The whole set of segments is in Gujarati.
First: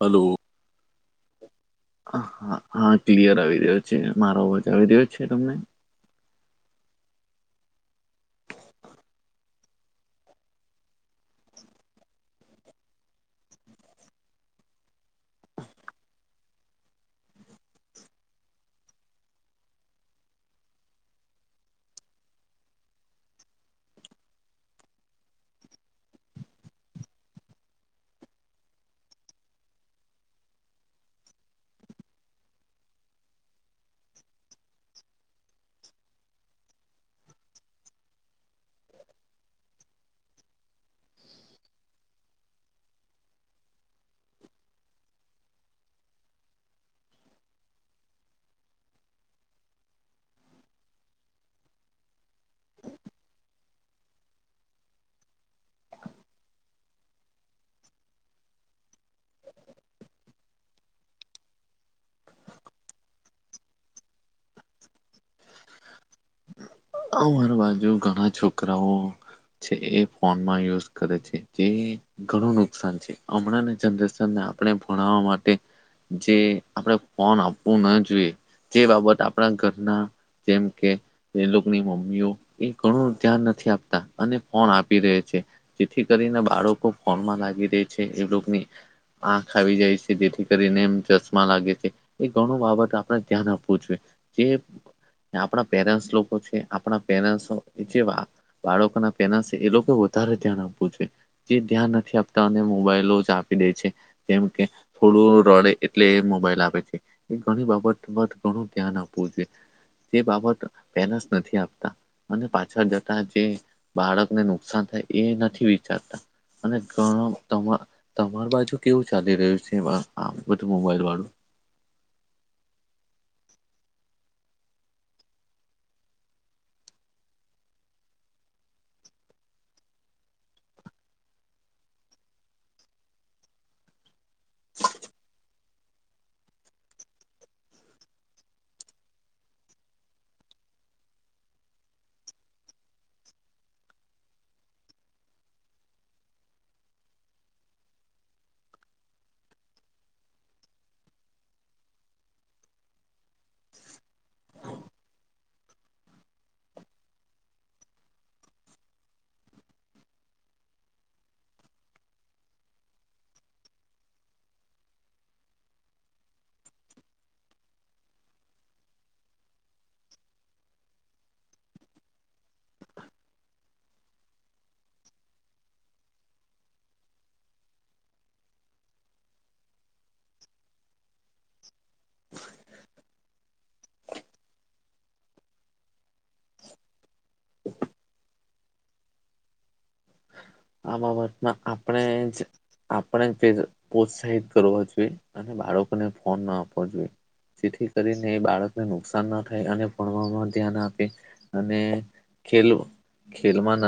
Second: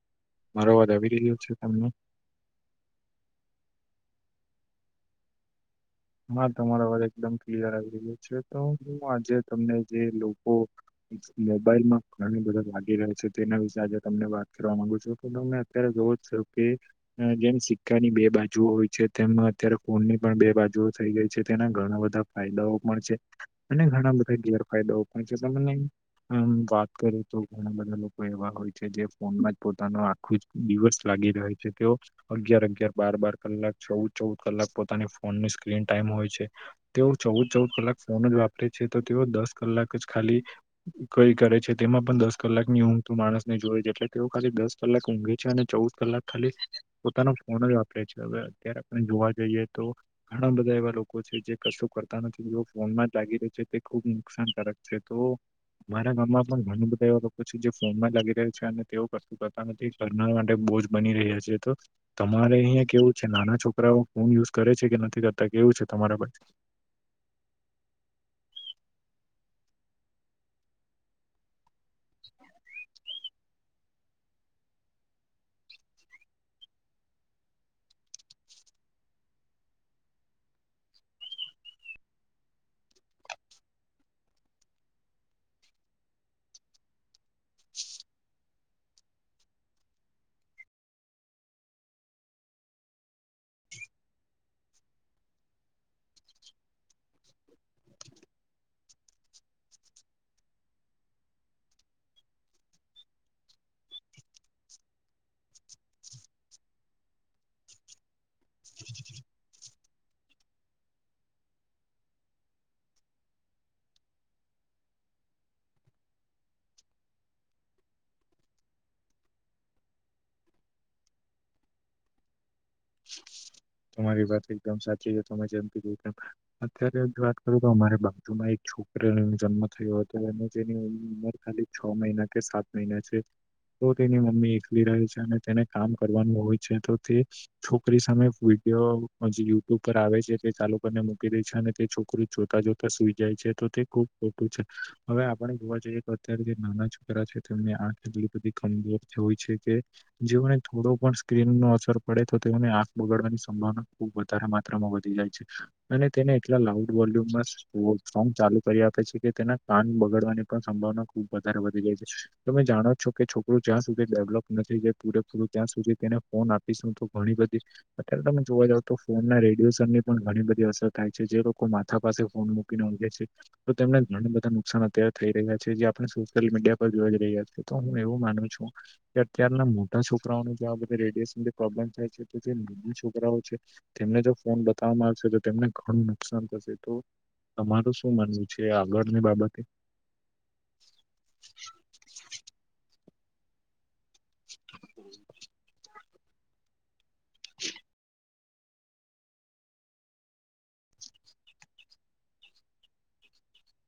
હલો મારો વાર આવી રહ્યો છે, તમને હા હા ક્લિયર આવી રહ્યો છે મારા વજ આવી રહ્યો છે. તમને હા, તમારા વાત એકદમ ક્લિયર આવી રહ્યો છે તો હું આજે તમને જે લોકો મોબાઈલમાં ઘણી બધા લાગી રહ છે, તેના વિશે આજે તમને વાત કરવા માંગુ છું તો તમને યારે છે કે અ જેમ સિક્કાની બે બાજુ હોય છે, તેમ અત્યારે કોણની પણ બે બાજુ થઈ ગઈ છે, તેના ઘણા બધા ફાયદાઓ પણ છે. અને ઘણા બધા ગેરફાયદાઓ પણ છે, તમને હમ વાત કરી તો ઘણા બધા લોકો એવા હોય છે, જે ફોનમાં જ પોતાનું આખું જ. દિવસ લાગી રહ છે, તેઓ અગિયાર અગયાર બાર-બાર કલાક ચૌદ-ચૌદ કલાક પોતાની ફોનની સ્ક્રીન ટાઈમ હોય છે. તેઓ ચૌદ, ચૌદ કલાક ફોન જ વાપરે છે તો તેઓ દસ કલાક જ ખાલી કઈ કરે છે તેમાં પણ દસ કલાકની ઊંઘ તું માણસ ને, જોય છે એટલે તેઓ ખાલી દસ કલાક ઊંઘે છે અને, ચૌદ કલાક ખાલી પોતાનો ફોન જ વાપરે છે, હવે અત્યારે આપણે જોવા જઈએ તો ઘણા બધા એવા લોકો છે જે કશું કરતા નથી તેઓ ફોનમાં જ લાગી રહ્યા છે તે ખુબ નુકસાનકારક છે, તો મારા ગામ માં પણ ઘણા બધા એવા લોકો છે, જે ફોન માં લાગી રહ્યા છે અને તેઓ કશું કરતા નથી. કરનર માટે બોુજ બની રહ્યા છે, તો તમારે અહં કેવું છે, નાના છોકરાઓ ફોન યુઝ કરે છે, કે નથી કરતા કેવું છે, તમારા પાસે અ હર બાજુ ઘણા છોકરાઓ છે. એ ફોનમાં યુઝ કરે છે જે ઘણું નુકસાન છે. હમણાં જનરેશનને આપણે ભણવા માટે જે આપણેે ફોન આપવું ના જોઈએ. જે બાબત આપણા ઘરના જેમ કે લોકો મમ્મીઓ એ ઘણું ધ્યાન નથી આપતા અને ફોન આપી રે છે. જેથી કરીને બાળકો ફોનમાં લાગી રહી છે, એ લોકોની આંખ આવી જાય છે, જેથી કરીને એમ ચશ્મા લાગે છે. એ ઘણ બાબત આપણે ધ્યાન આપવું જોઈએ જે આપણા પેરે્ આપણા પે જે બાળકો ના પે છે એ લોકો વધારે ધ્યાન આપવું છે. જે ધ્યાન નથી આપતા અને મોબાઈલો જ આપી દે છે, જેમ કે થોડું રડે એટલે મોબાઈલ આપે છે એ ઘણી બાબત ઘણું ધ્યાન આપવું જોઈ. તે બાબત પેલાસ નથી આપતા. અને પાછળ જતા જે બાળકને નુકસાન થાય એ નથી વિચારતા. અને ઘણા તમા તમાર બાજુ કેવું ચાલી રહ્યું છે, આ બધું મોબાઈલ વાળું તમારી વાત એકદમ સાચી છે, તમે જેમતીમ અત્યારે જો વાત કરું તો અમારી બાપજુમાં એક છોકરી જન્મ થયો હતો એ જેની ઉંમર ખાલી છ મહિના કે સાત મહિના છે, તો તેની મમ્મી એકલી રહે છે. અને તેને કામ કરવાનું હોય છે. તો તે છોકરી સામે વિડીયો જે યુટ્યુબ પર આવે છે. તે ચાલુ કરીને મૂકી દે છે. અને તે છોકરી જોતા, જોતા સુઈ જાય છે. તો તે ખુબ ખોટું છે. હવે આપણે જોવા જઈએ કે અત્યારે જે નાના તેમની આંખ એટલી બધી કમજોર હોય છે. કે જેઓને થોડો પણ સ્ક્રીન નો અસર પડે તો તેઓને આંખ બગાડવાની સંભાવના ખુબ વધારે માત્રામાં વધી જાય છે. અને તેને એટલા લાઉડ વોલ્યુમમાં સોંગ ચાલુ કરી આપે છે કે તેના કાન બગાડવાની પણ સંભાવના ખુબ વધારે વધી જાય છે. તમે જાણો છો કે છોકરું જ્યાં સુધી ડેવલપ નથી. જાય પૂરેપૂરું ત્યાં સુધી તેને ફોન આપીશું તો ગણીપતિ અત્યારે તમે જોવા જાવ તો ફોન રેડિએશન ની પણ ઘણી બધી અસર થાય છે. જે લોકો માથા પાસે ફોન છે. તો તેમને ઘણા બધા નુકસાન અત્યારે થઈ રહ્યા છે, જે આપણે સોશિયલ મીડિયા પર જોઈ જ રહ્યા છી, તો હું એવું માનું છુ. કે અત્યારના મોટા છોકરાઓને જો બધ રેડિયેશન પ્રોબ્લેમ થાય છે. તો જે મો છોકરાઓ છે. તેમને જો ફોન બતાવવા માંગશે તો તેમને ઘણું નુકસાન થશે તો તમારું શું માનવું છે. આગળની બાબતે આમાં ભટમાં આપપણા અપણા પ્રોત્સાહિત કરવા જોઈએ, અને બાળકોને ફોન ના જેથી કરીને બાળકને નુકસાન ના થાય અને ભણવામાં ધ્યાન આપે અને ખેલ ખેલમાં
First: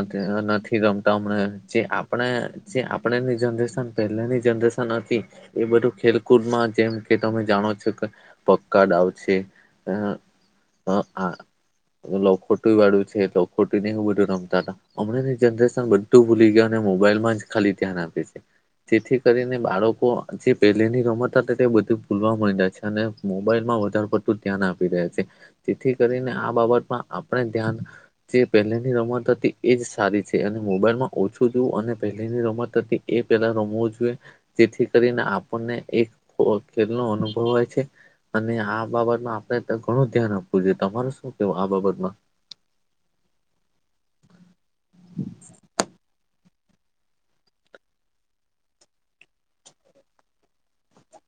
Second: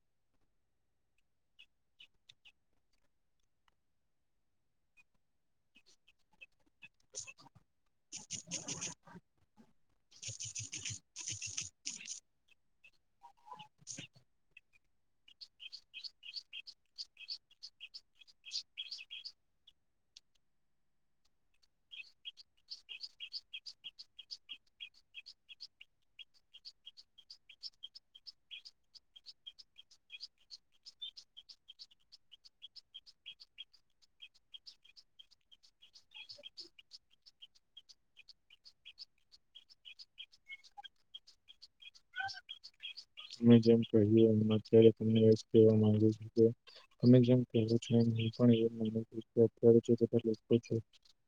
નથી રમ મ જે આપણે જે આપણેની જનરેશન પહેલાની જનરેશન હતી. એ બધું ખેલકૂદમાં જેમ કે તમે જાણો છો. કે પક્કા ડ આ ખોટું વાળું છે. ખોટી નને હું બધું રમતા હતા હમણાં બધું ભૂલી ગય અને મોબાઈલમાં જ ખાલી ધ્યાન આપે છે. જેથી કરીને બાળકો જે પહેલેની રમત હતી તે બધું ભૂલવા મળી જાય છે. અને મોબાઈલમાં વધારે પડતું ધ્યાન આપી રહ્યા છે. જેથી કરીને આ બાબતમાં આપણે ધ્યાન જે પહેલેની રમત હતી એજ સારી છે. મોબાઈલમાં ઓછું જોવુ, અને પહેની રમત હતી એ પેલા રમવું જોઈએ જેથી કરીને આપણને એક ખેલ નો અનુભવ હોય છે. અને આ બાબતમાં આપણે ઘણું ધ્યાન, આપવું જોઈએ તમારે શું કેવું આ બાબતમાં તમે જેમ કહ્યું એમ અત્યારે તમને કહેવા માંગુ છ. ત જેમ કેવું છે, હ છ.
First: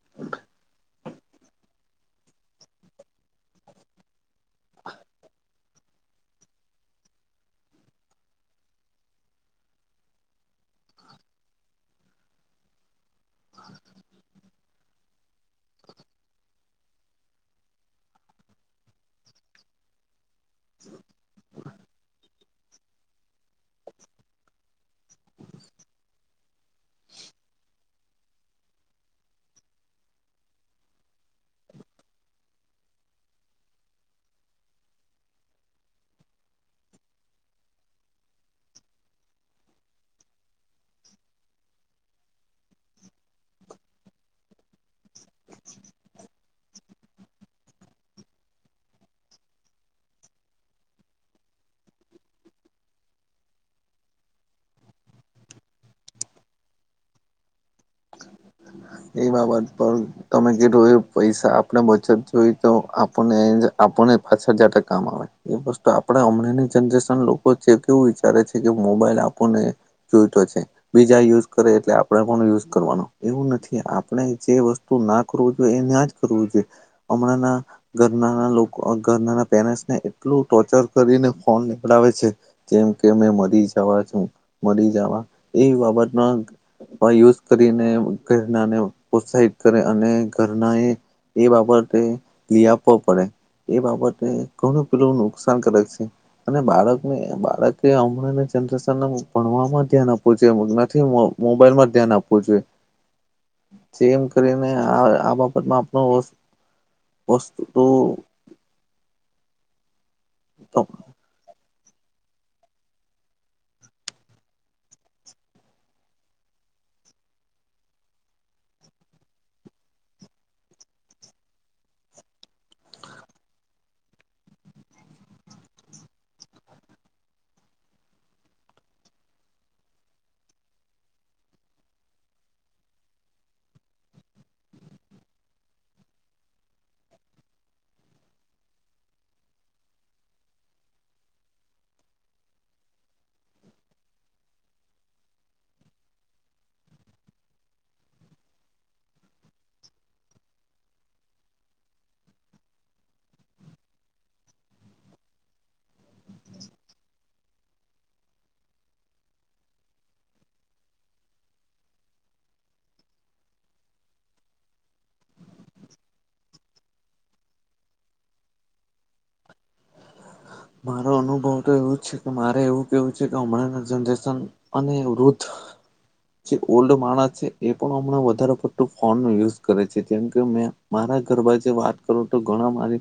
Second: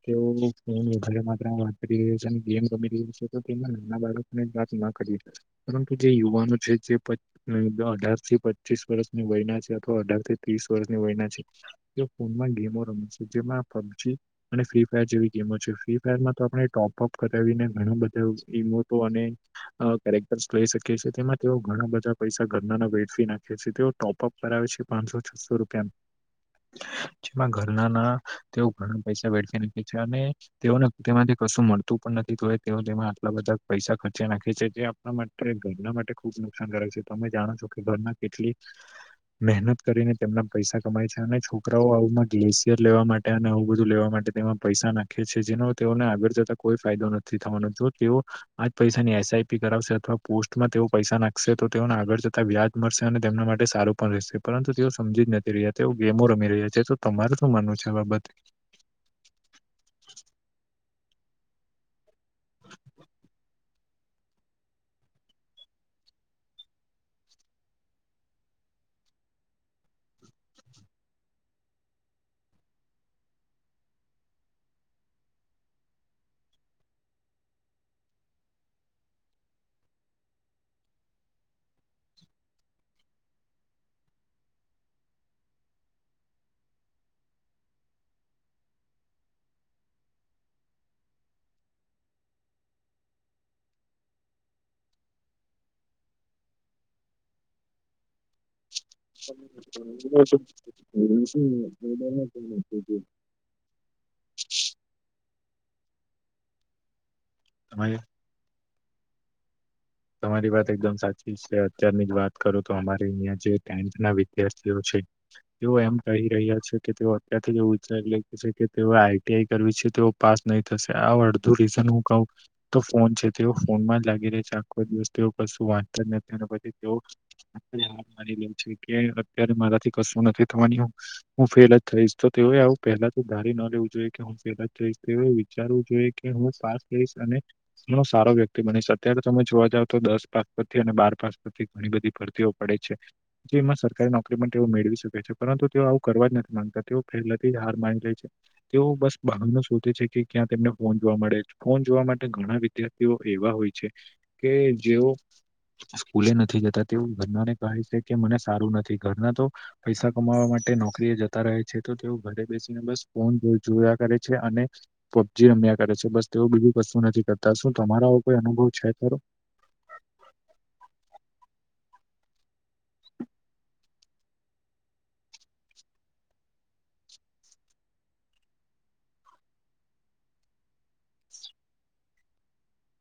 કેવુ હ માત્ર વાત કરી રહ છે ગેમ ગમી રહી છે. તો કે નાના બાળકો ને વાત ના કરી પરંતુ જે યુવાનો છે. જે અઢાર થી પચીસ વર્ષની વયના છે, અથવા અઢાર થી ત્રીસ વર્ષની વયના છે. તે ફોનમાં ગેમો રમે છે. જેમાં પબજી અને ફ્રી ફાયર જેવી ગેમો છે ફ્રી ફાયરમાં તો આપણે ટોપઅપ કરાવીને ઘણા બધા ગેમો તો અને કેરેક્ટર્સ લઈ શકીએ છીએ, તેમાં તેઓ ઘણા બધા પૈસા ઘરના ના વેઠવી નાખે છે, તેઓ ટોપઅપ કરાવે છે, પાંચસો છસો રૂપિયા જેમાં ઘરના ના તેઓ ઘણા પૈસા વેળ નાખે છે. અને તેઓ તેમાંથી કશું મળતું પણ નથી તોય તેઓ તેમાં આટલા બધા પૈસા ખર્ચી નાખે છે. જે માટે ઘરના માટે ખુબ નુકસાનકારક છે તમે જાણો છો. કે ઘરના કેટલી મહેનત કરીને તેમના પૈસા કમાય છે. અને છોકરાઓ આવમાં ગ્લેશિયર લેવા માટે અને આવું બધું લેવા માટે તેમાં પૈસા નાખે છે. જેનો તેઓને આગળ જતા કોઈ ફાયદો નથી થવાનો તો તેઓ આજ પૈસાની એસઆઈપી કરાવશે અથવા પોસ્ટમાં તેઓ પૈસા નાખશે તો તેઓને આગળ જતા વ્યાજ મળશે અને તેમના માટે સારું પણ રહેશે પરંતુ તેઓ સમજી, જ નથી. રહ્યા છે એવું ગેમો રમી રહ્યા છે. તો તમારે શું માનવું છે, આ બાબતે એ બાબત પણ તમે કેધું એ પૈસા આપણે બચત જોઈ તો આપણને આપણને પાંચ હજાર કામ આવે એ વસ્તુ આપણા હમણાંની જનરેશન લોકો છે કેવું વિચારે છે, કે મોબાઈલ આપો ને જોઈતો છે, બીજા યુઝ કરે એટલે આપણેે પણ યુઝ કરવાનો એવું નથી કે આપણે જે વસ્તુ ના કરવું જોઈએ એ ના જ કરવું જોઈએ. હમણાં ના ઘરના ઘરના પેરેન્ટસ ને એટલું ટોર્ચર કરીને ફોન નીકડાવે છે જેમ કે અમે મરી જવા છું મરી જવા એ બાબતના યુઝ કરીને ઘરનાને પ્રોત્સાહિત કરે અને ઘરના એ એ બાબતે લી આપવો પડે. એ બાબતે ઘણું પેલું નુકસાનકારક છે. અને બાળકને બાળકે હમણાં [unintelligible] ભણવામાં ધ્યાન આપવું જોઈએ. નથી મોબાઈલમાં ધ્યાન આપવું જોઈએ જેમ કરીને આ આ બાબતમાં આપણું વસ્તુ તમારી તમારી વાત એકદમ સાચી છે. અત્યારની જ વાત કરો તો અમારે અહીંના જે ટેન્થ ના વિદ્યાર્થીઓ છે તેઓ એમ કહી રહ્યા છે કે તેઓ અત્યારથી જ એવું વિચારી લે છે કે તેઓ એ આઈટીઆઈ કરવી છે તેઓ પાસ નહી થશે. આ અડધું રીઝન હું કહું તો ફોન છે તેઓ ફોનમાં જ લાગી રહે છે કોઈ દિવસ તેઓ કશું વાંચતા જ નથી અને પછી તેઓ હાર મારી લે છે કે અત્યારે મારાથી કશું નથી થવાની હું હું ફેલ જ થઈશ તો, તેઓએ આવું પહેલા તો ધારી ન લેવું જોઈએ કે હું ફેલ થઈશ. તેઓએ વિચારવું જોઈએ કે હું સાથ દઈશ અને ઘણો સારો વ્યક્તિ બનીશ. અત્યારે, તમે જોવા જાવ તો દસ પાસ પરથી અને બાર પાસ પરથી ઘણી બધી ભરતીઓ પડે છે. જે એમાં સરકારી નોકરી પણ તેઓ મેળવી શકે છે પરંતુ તેઓ આવું કરવા જ નથી માંગતા. તેઓ પહેલાથી જ હાર માની લે છે. તેઓ બસ બહાનું શોધે છે કે, ક્યાં તેમને ફોન જોવા મળે. ફોન જોવા માટે ઘણા વિધ્યા તેઓ એવા હોય છે કે, જેઓ સ્કૂલે નથી જતા. તેવું ઘરના ને કહે છે કે મને સારું નથી ઘરના તો પૈસા કમાવવા માટે નોકરી એ જતા રહે છે, તો તેઓ ઘરે બેસીને બસ ફોન જોયા કરે છે. અને પબજી રમ્યા કરે છે બસ તેવું બીજું કશું નથી કરતા શું તમારા આવો કોઈ અનુભવ છે ખરો? મારો અનુભવ તો એવું જ છે કે, મારે એવું કેવું છે કે હમણાં ના જનરેશન અને વૃદ્ધ જે ઓલ્ડ માણસ છે એ પણ હમણાં વધારે પડતું ફોન નો યુઝ કરે છે. જેમકે, મેં મારા ઘરમાં જે વાત કરું તો ઘણા મારી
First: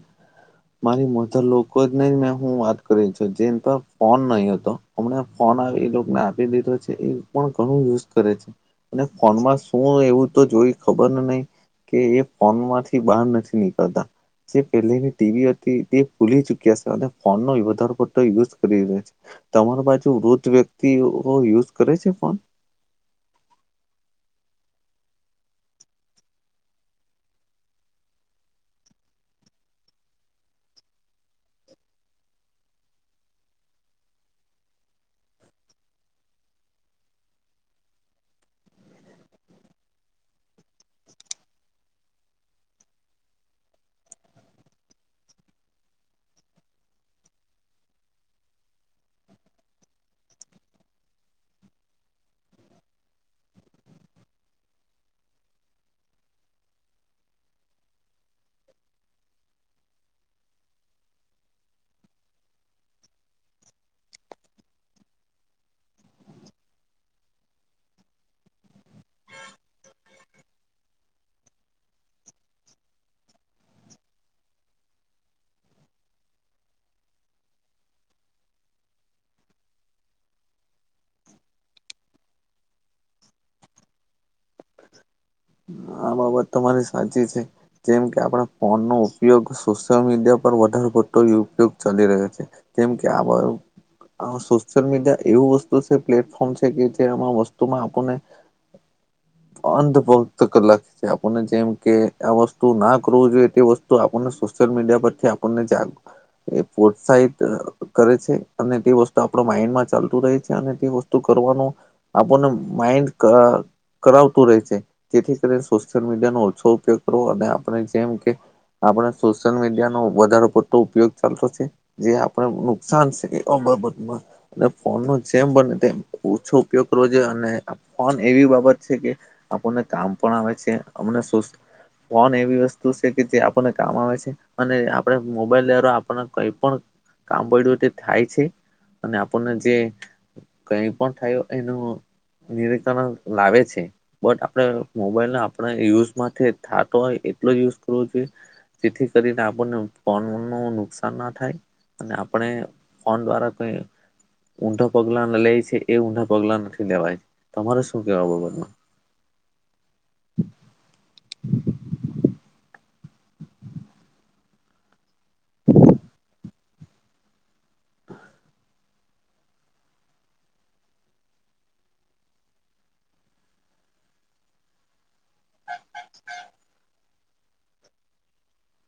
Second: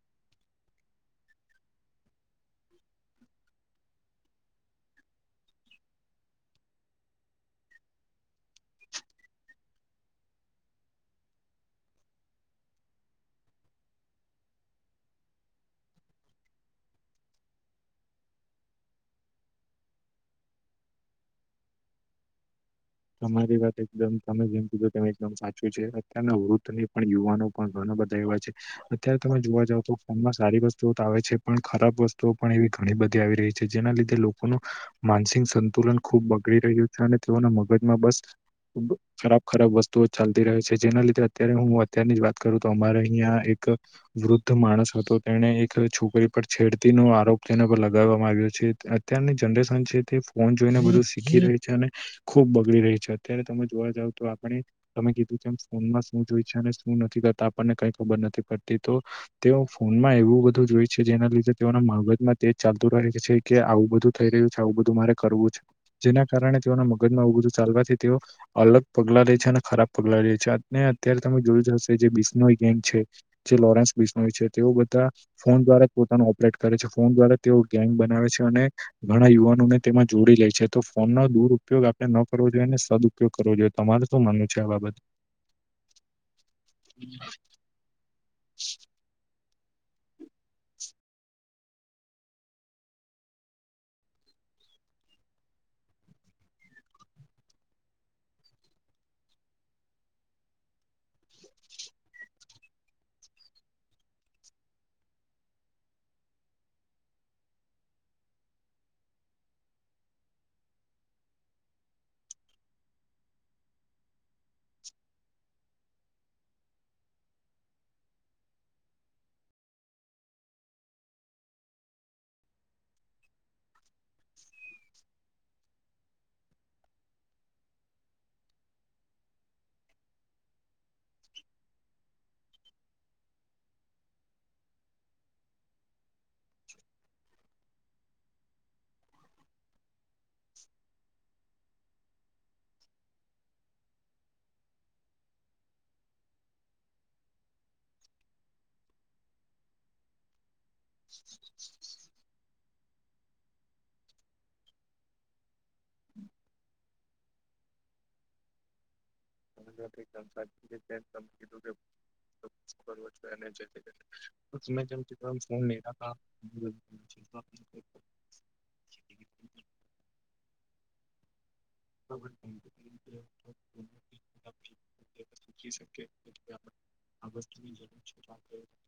મારી મધર લોકો જ નને મે હું વાત કરી છું જે પર ફોન નહી હતો હમને ફોન આવે એ લોક ને આપી દીધો છે એ પણ ઘણું યુઝ કરે છે. અને ફોનમાં શું એવું તો જોઈ ખબર નહીં. કે એ ફોન માંથી બહાર નથી નીકળતા. જે પહેલેની ટીવી હતી તે ભૂલી ચુક્યા છે અને ફોન ન વધાર પડતો યુઝ કરી રહ્યો છે. તમાર બાજુ વૃદ્ધ વ્યક્તિઓ યુઝ કરે છે ફોન? તમારી વાત એકદમ તમે જેમ કીધો તેમ એકદમ સાચું છે અત્યારના વૃદ્ધની પણ યુવાનો પણ ઘણા બધા એવા છે. અત્યારે તમે જોવા જાવ તો ફોનમાં સારી વસ્તુઓ તો આવે છે, પણ ખરાબ વસ્તુઓ પણ એવી ઘણી બધી આવી રહી છે. જેના લીધે લોકોનું માનસિક સંતુલન ખૂબ બગડી રહ્યું છે, અને તેઓના મગજમાં બસ ખરાબ ખરાબ વસ્તુઓ ચાલતી રહે છે. જેના લીધે અત્યારે હું અત્યારની જ વાત કરું તો અમારે અહિયાં એક વૃદ્ધ માણસ હતો તેને એક છોકરી પર છેડતી નો આરોપ તેના પર લગાવવામાં આવ્યો છે અત્યારની જનરેશન છે તે ફોન જોઈને બધું શીખી રહી છે અને ખૂબ ગી રહી છે અત્યારે તમે જોવા જાવ તો આપણે તમે કીધું તેમ ફોનમાં શું જોય છે અને શું નથી કરતા આપણને કઈ ખબર નથી પડતી તો તેઓ ફોનમાં એવું બધું જોય છે. જેના લીધે તેઓના માગજમાં તેજ ચાલતું રહે છે કે આવું બધું થઈ રહ્યું છે, આવું બધું મારે કરવું છે. જેના કારણે તેઓના મગજમાં આવું બધું ચાલવાથી તેઓ અલગ પગલાં લે છે અને ખરાબ પગલાં લે છે અને અત્યારે તમે જોયું જ હશે જે બિશ્નોઈ ગેંગ છે જે લોરેન્સ બિશ્નોઈ છે તેઓ બધા ફોન દ્વારા પોતાનું ઓપરેટ કરે છે, ફોન દ્વારા તેઓ ગેંગ બનાવે છે અને ઘણા યુવાનોને તેમાં જોડી લે છે. તો ફોન નો દુરપયોગ આપણે ન કરવો જોઈએ ને સદુપયોગ કરવો જોઈએ. તમારે શું માનવું છે આ બાબત આ બાબત તમા મારી સાચી છે. જેમ કે આપણે ફોનનોો ઉપયોગ સોશિયલ મીડિયા પર વધારે પતો ઉપયોગ ચા રહ્યો છે. કેમ કે આ બ સોશિયલ મીડિયા એવું વસ્તુ છે પ્લેટફોર્મ છે કે જે આ વસ્તુમાં આપણને અંધપલ [inaudible] [unintelligible] કલાક આપણને જેમ કે આ વસ્તુ ના કરવ જોઈએ તે વસ્તુ આપણને સોશિયલ મીડિયા પરથી. કોને જાગ એ પ્રોત્સાહિત કરે છે અને તે વસ્તુ આપ માઈન્ડમાં ચાલતું રહે છે અને તે વસ્તુ કરવાનું આપણને માઇન્ડ કરાવતું રહે છે. જેથી કરીને સોશિયલ મીડિયાનો ઓછો ઉપયોગ કરવો અને આપણે જેમ કે આપણે સોશિયલ મીડિયા નો વધારેો પતો ઉપયોગ ચાલતો છે? જે આપણે નુકસાન છે કે આ બાબતમાં અને ફોન ન જેમ બને તેમ ઓછો ઉપયોગ કરવો જોઈએ અને ફોન એવી બાબત છે કે આપણને કામ પણ આવે છે અમને શ કોન એવી વસ્તુ છે કે જે આપણને કામ આવે છે. અને આપણે મોબાઈલ દ્વારા આપણને કઈ પણ કામ પડ્યું થાય છે. અને આપણને જે કઈ પણ થયું એનું નિરીકરણ લાવે છે બટ આપણે મોબાઈલ આપણે યુઝમાં થતો હોય એટલો જ યુઝ કરવો જોઈએ જેથી કરીને આપણને ફન ન નુકસાન ના થાય અને આપણે ફોન દ્વારા કોઈ ઊંડાા પગલા લે છે એ ઊંડાા પગલા નથી લેવાય તમારે શું કેવા બગતમાં અને સંસા [inaudible] કરવો છએ તમે જેમ ફોન લતા [inaudible] [inaudible] જ છ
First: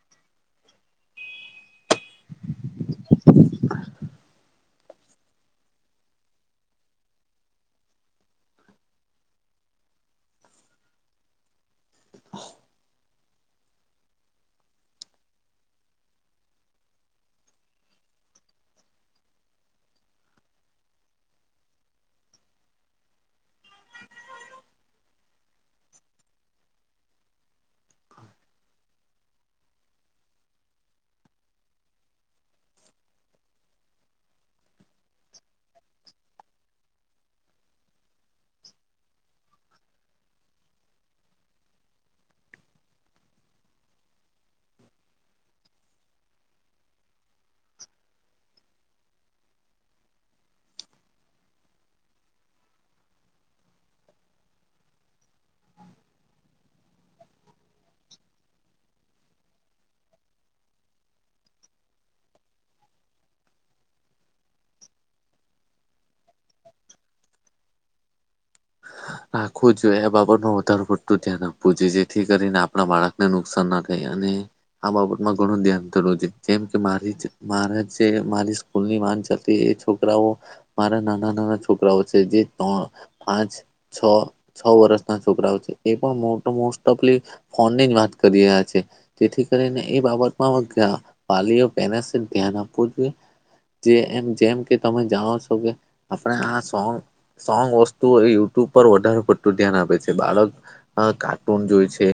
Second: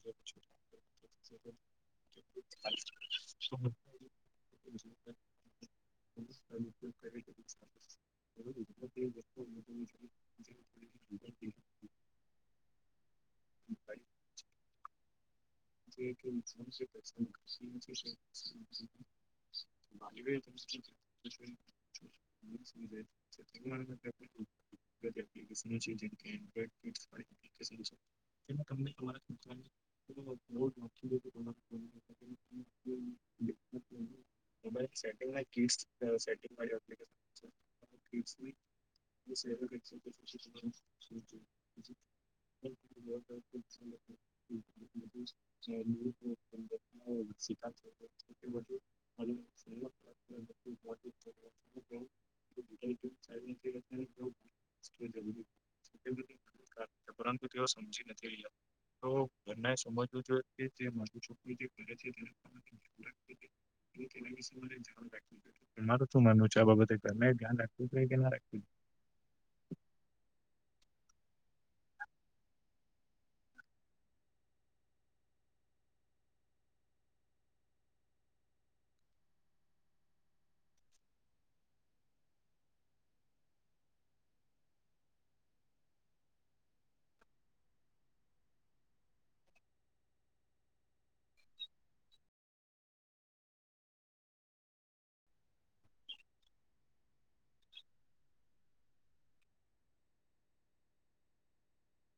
[inaudible] [unintelligible] વા ભ [unintelligible] [unintelligible] બ માછી સેટિંગી સેટંગ. [unintelligible] [inaudible] [unintelligible] હમ. એ સમજીી નથી. તો બને એ સમજવું જોઈએ કે જે મારીું છોકરી જે કરે છે. [unintelligible] રા માર શું માનવ છે આ બાબતે મેં ધ્યાન રાખવું જો કે ના રાખવું રાખવું જોઈએ એ બાબત ન વધાર પડતું ધ્યાન આપવું જોઈએ જેથી કરીને આપણા બાળક મે નુકસાનના થહીયા અને આ બાબતમાં ઘણું ધ્યાન થવું છે જેમ કે મારી મારા જે મારી ભૂલની માન ચતી એ છોકરાઓ મારા નાના નાના છોકરાઓ છે જે્ર પાંચ છ છ વર્ષના છોકરાઓ છે એ પણ મો મોસ્ટ ઓફ લિ ફોન ની જ વાત કરી રહ્યા છે. જેથી કરીને એ બાબતમાં વાલીઓ પે ધ્યાન આપવું જોઈએ જેમ જેમ કે તમે જાણો છો કે આપણે આ સોંગ સોંગ વસ્તુ યુટ્યુબ પર વધારે પડતું ધ્યાન આપે છે બાળક કાર્ટૂન જોય છે.